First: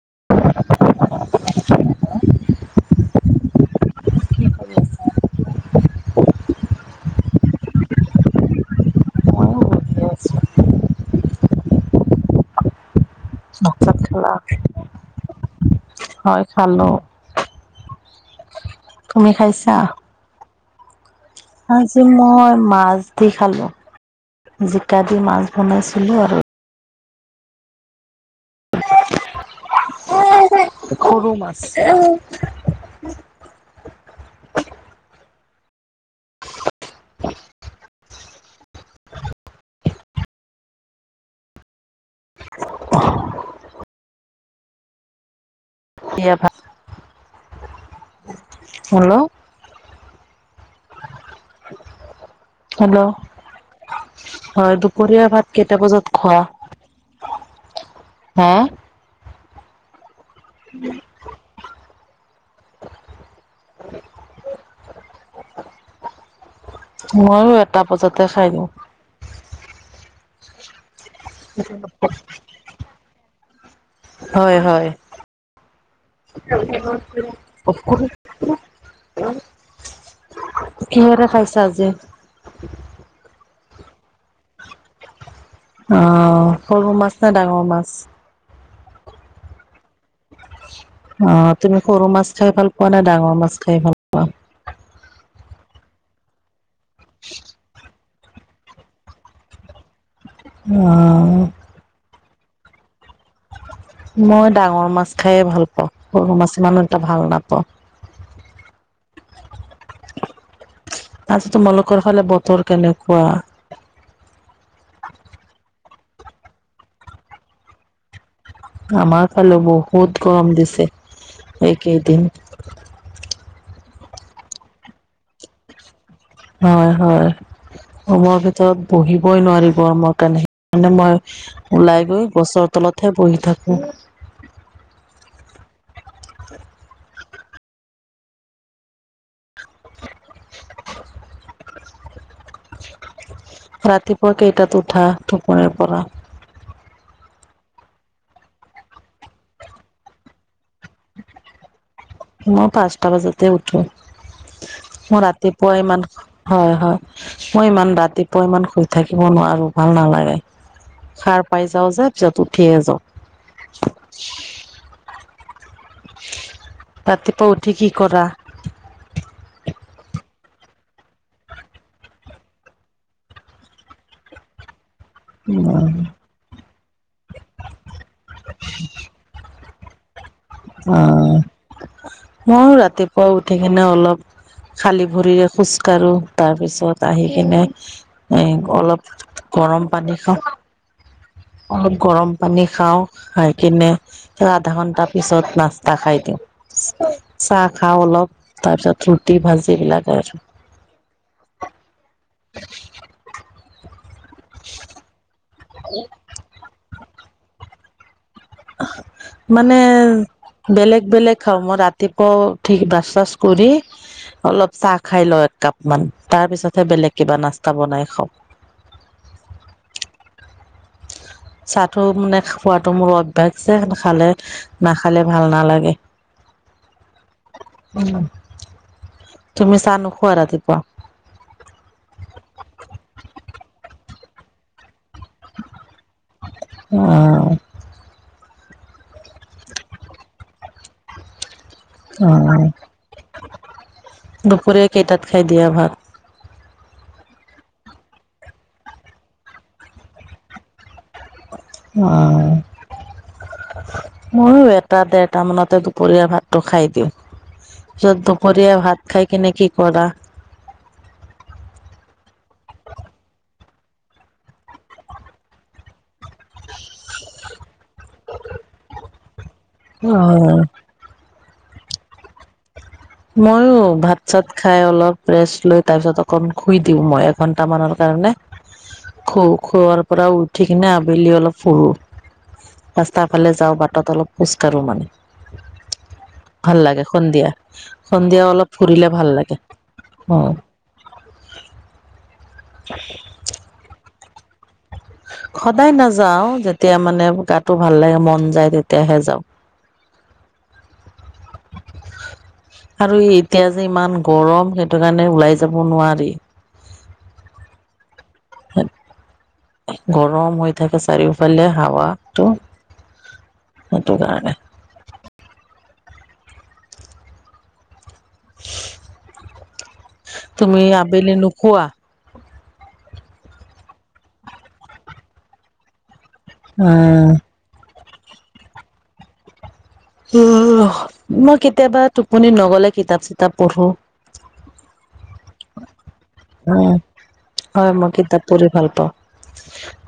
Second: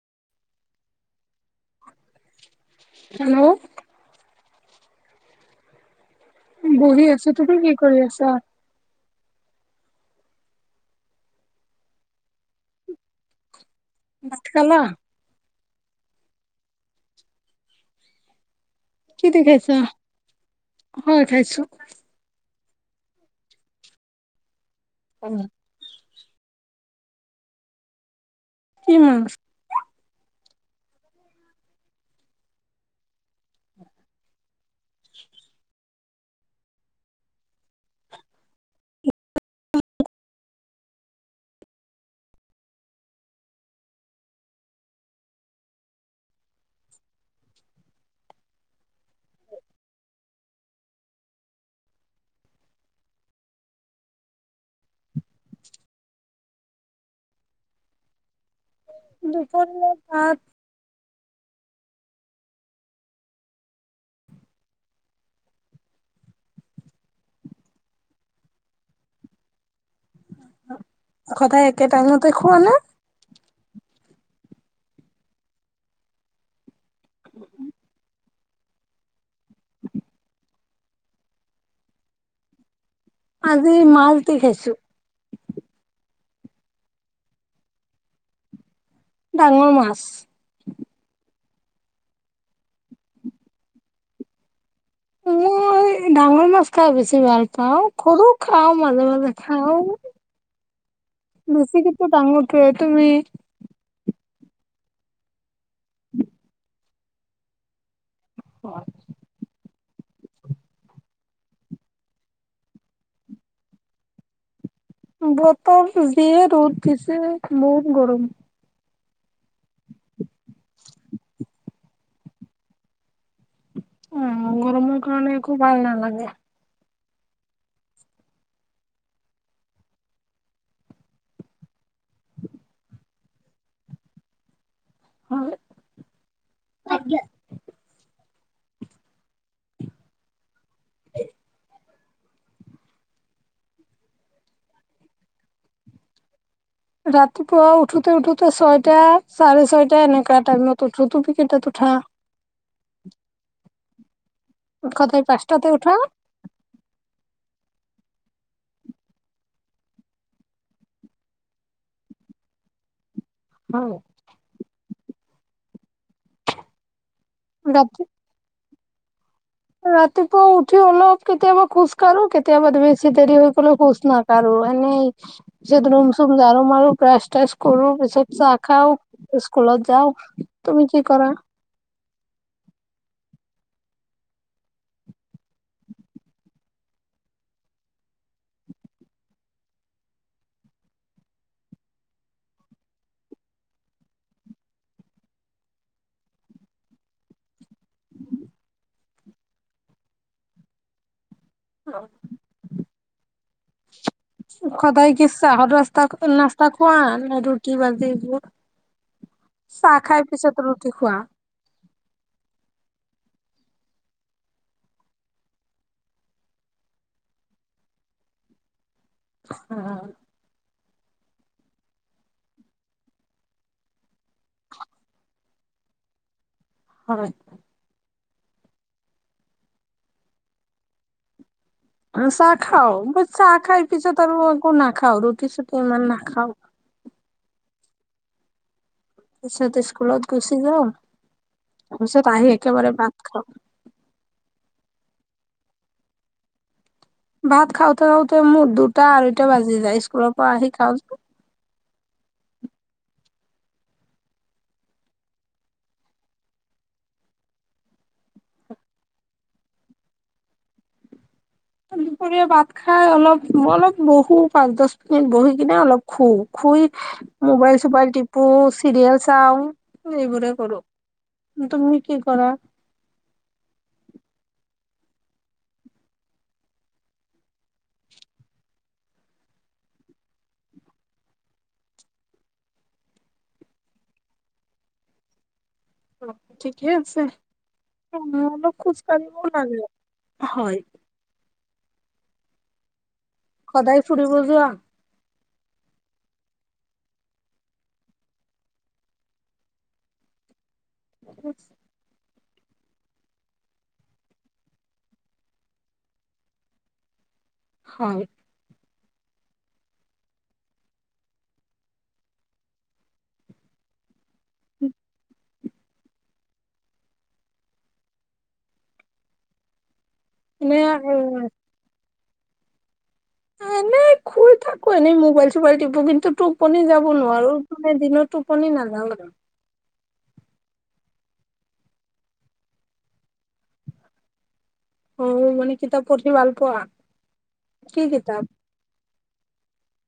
[unintelligible] Hello. কি কৰি আছা? বহি আছো তুমি কি কৰি আছা। ময়ো বহি আছো। ভাত ভাত খালা হয় খালো। কি তুমি দি খাইছা। হয় খাইছো আজি মই মাছ দি খালো জিকা দি মাছ বনাইছো। চল আৰু। কি হু। সৰু মাছ। বিয়া ভাল। হেল্ল'। হেল্ল'। হয় দুপৰীয়া ভাত কেইটা বজাত খোৱা হা। দুপৰীয়া পাত। উম [unintelligible] উ [unintelligible] ময়ো এটা বজাতে খাই দিওঁ। সদায় একে টাইমতেই খোৱা নে। হয় হয়। উ [unintelligible] কিহেৰে খাইছা আজি। আজি মাছ দি খাইছো। অ সৰু মাছ নে ডাঙৰ মাছ। ডাঙৰ মাছ। অ তুমি সৰু মাছ খাই ভাল পোৱা না ডাঙৰ মাছ খাই ভাল পোৱা। মই ডাঙৰ মাছ খাই বেছি ভাল পাওঁ। সৰু খাওঁ মাজে মাজে খাওঁ অ' বেছি কি ডাঙৰ ক তুমি মই ডাঙৰ মাছ খাই ভাল পাওঁ সৰু মাছ ইমান এটা ভাল নাপাওঁ। হয় আছ তোমালোকৰ ফালে বতৰ কেনেকুৱা? বতৰ দিয়ে ৰুদ দিছে বহুত গৰম। আমাৰ ফালে বহুত গৰম দিছে এইকেইদিন। অ' গৰমৰ কাৰণে একো ভাল নালাগে। হয় হয়। ৰোমৰৰ ভিতৰত বহিবই নোৱাৰি গৰমৰ কাৰণে, সেইকাণে মই ওলাই গৈ গছৰ তলতহে বহি থাকোঁ। হয় আ। উ [unintelligible] ৰাতিপুৱা কেইটাত উঠা টুপনীৰ পৰা? ৰাতিপুৱা উঠোতে উঠোতে ছয়টা চাৰে ছয়টা এনকোৱা টাইমত উঠো। তুমি কেইটাত উঠা? মই পাঁচটা বজাতে উঠো। মোৰ সদায় পাঁচটাতে ৰাতিপুৱা উঠা? ইমান হয় হয়। মই ইমান ৰাতিপুৱা ইমান শুই থাকিব নোৱাৰো ভাল নালাগে। সাৰ পাই যাওঁ যে পিছত উঠিয়ে যাওঁ। অ'। ৰাতিপুৱা উঠি কি ৰাতি কৰা? ৰাতিপুৱা উঠি অলপ কেতিয়াবা খোজ কাঢ়ো কেতিয়াবা বেছি দেৰি হৈ গ'লে খোজ নাকাঢ়ো। মানে পিছত ৰুম চুম ঝাৰু মাৰু, ব্ৰাছ চ্ৰাছ কৰো, পিছত চাহ খাওঁ। স্কুলত যাওঁ। তুমি কি কৰা? অ' মইও ৰাতিপুৱা উঠি কিনে অলপ, খালি ভৰিৰে খোজকাঢ়ো। তাৰপিছত আহি কিনে এ অলপ গৰম পানী খা অলপ গৰম পানী খাওঁ খাই কিনে আধা ঘন্টা পিছত নাস্তা খাই দিওঁ। চাহ খাওঁ অলপ তাৰপিছত ৰুটি ভাজি এবিলাকে আৰু অ' সদায় কি চাহৰ ৰাস্তা নাস্তা খোৱা ন ৰুটি বাজি এইবোৰ? মানে চাহ খাই পিছত ৰুটি বেলেগ খোৱা? বেলেগ খাওঁ। মই ৰাতিপুৱাও ঠিক ব্ৰাছ চ্ৰাছ কৰি অলপ চাহ খাই লওঁ। এক কাপ মান তাৰ পিছতহে বেলেগ কিবা নাস্তা বনাই খাওঁ। অ' চাটো মানে খোৱাতটো মোৰ অভ্যাস যে, খালে নাখালে ভাল ভাল নালাগে। হয়। তুমি চা নোখোৱা ৰাতিপুৱা? অ' চাহ খাওঁ, বা চাহ খাই পিছত আৰু খাওঁ ৰুটি চুটি ইমান নাখাওঁ। তাৰপিছাতে স্কুলত গুচি যাওঁ। তাৰপিছত আহি একেবাৰে ভাত খাওঁ। দুপৰীয়া কেইটাত খাই দিয়া ভাত? ভাত খাওঁতে খাওঁতে মোৰ দুটা আঢ়ৈটা বাজি যায়। স্কুলৰ পৰা আহি খাওঁ যে অ' ময়ো এটা ডেৰটা মানতে দুপৰীয়াৰ ভাতটো খাই দিওঁ। পিছত দুপৰীয়া ভাত খাই কিনে কি কৰা? [inaudible] দুপৰীয়া ভাত খাই অলপ অলপ বহো পাঁচ দচ মিনিট বহি কিনে অলপ খু, খুই মোবাইল চুবাইল টিপো, চিৰিয়েল চাওঁ, এইবোৰে কৰোঁ। তুমি কি কৰা? মইওঁ ভাত চাত খাই অলপ ৰেষ্ট লৈ তাৰপিছত অকন খুই দিওঁ মই এঘন্টা মানৰ কাৰনে। কাৰনে খু, খোৱাৰ পৰা উঠি কিনে আবেলি অলপ ফুৰো। ৰাস্তাৰ ফালে যাওঁ বাটত অলপ খোজকাঢ়োঁ মানে। অ ভাল ঠিকেই লাগে আছে। সন্ধিয়া উ সন্ধিয়া অলপ ফুৰিলে ভাল খোজকাঢ়িবও লাগে অ হয়। [inaudible] সদায় ফুৰিব যোৱা। সদায় নাযাও যেতিয়া মানে গাটো ভাল লাগে মন যায় তেতিয়াহে যাওঁ। [inaudible] আৰু এতিয়া যে ইমান গৰম সেইটো কাৰণে ওলাই যাব নোৱাৰি। হয়। গৰম হৈ থাকে চাৰিওফালে হাৱাটো। সেইটো কাৰণে। তুমি আবেলি এনে নোকোৱা। এনেই শুই থাকো এনেই মোবাইল চোবাইল তিপো কিন্তু টোপনি যাব উম নোৱাৰো মানে দিনত। টোপনি নাযাওঁ। উম মই কেতিয়াবা টোপনি নগলে কিতাপ চিতাপ পঢ়ো। অ মানে কিতাপ পঢ়ি ভাল পোৱা? উম হয় মই কিতাপ পঢ়ি ভাল পাওঁ।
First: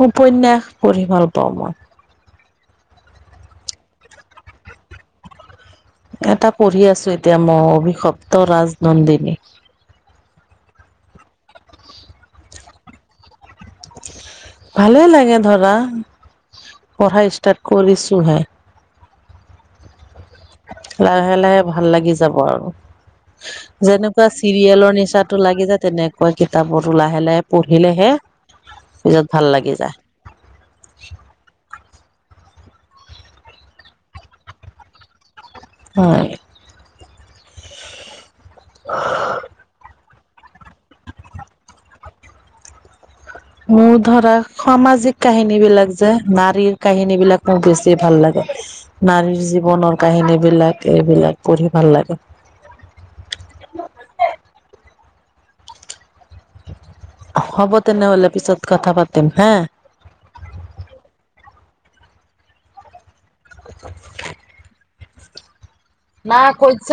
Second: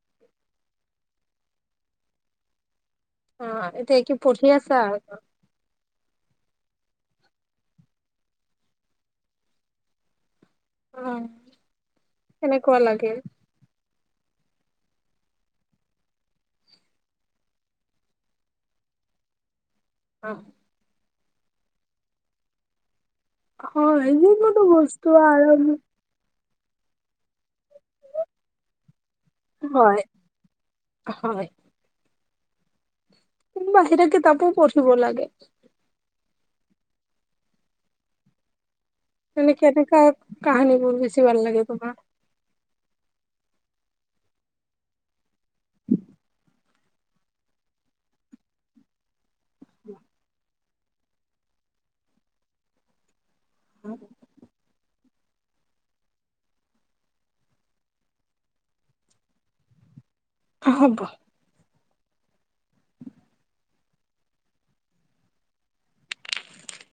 উপন্যাস পঢ়ি ভাল পাওঁ মই। অ এতিয়া কি পঢ়ি আছা আৰু। এটা পঢ়ি আছো এতিয়া মই অভিশপ্ত ৰাজনন্দিনী। অ কেনেকুৱা লাগে? ভালে লাগে ধৰা। পঢ়া ষ্টাৰ্ট কৰিছো হে। অ লাহে লাহে ভাল লাগি যাব আৰু। হয় যেনেকুৱা যিকোনো চিৰিয়েলৰ বস্তু নিচাতো আৰাম লাগি যায় তেনেকুৱা কিতাপৰো লাহে লাহে পঢ়িলেহে পিছত ভাল লাগি যায়। হয় হয় কিন্তু বাহিৰা কিতাপো পঢ়িব লাগে। হয়। কাহানী বোৰ বেছি ভাল লাগে তোমাৰ। মোৰ ধৰা সমাজিক কাহিনী বিলাক যে নাৰীৰ। কাহিনী বিলাক মোৰ বেছি ভাল লাগে, নাৰীৰ জীৱনৰ কাহিনী বিলাক এইবিলাক পঢ়ি ভাল ভাল লাগে। [inaudible] উম। হ'ব তেনেহলে পিছত কথা পাতিম হা। অ হ'ব। [inaudible] না কৈছে।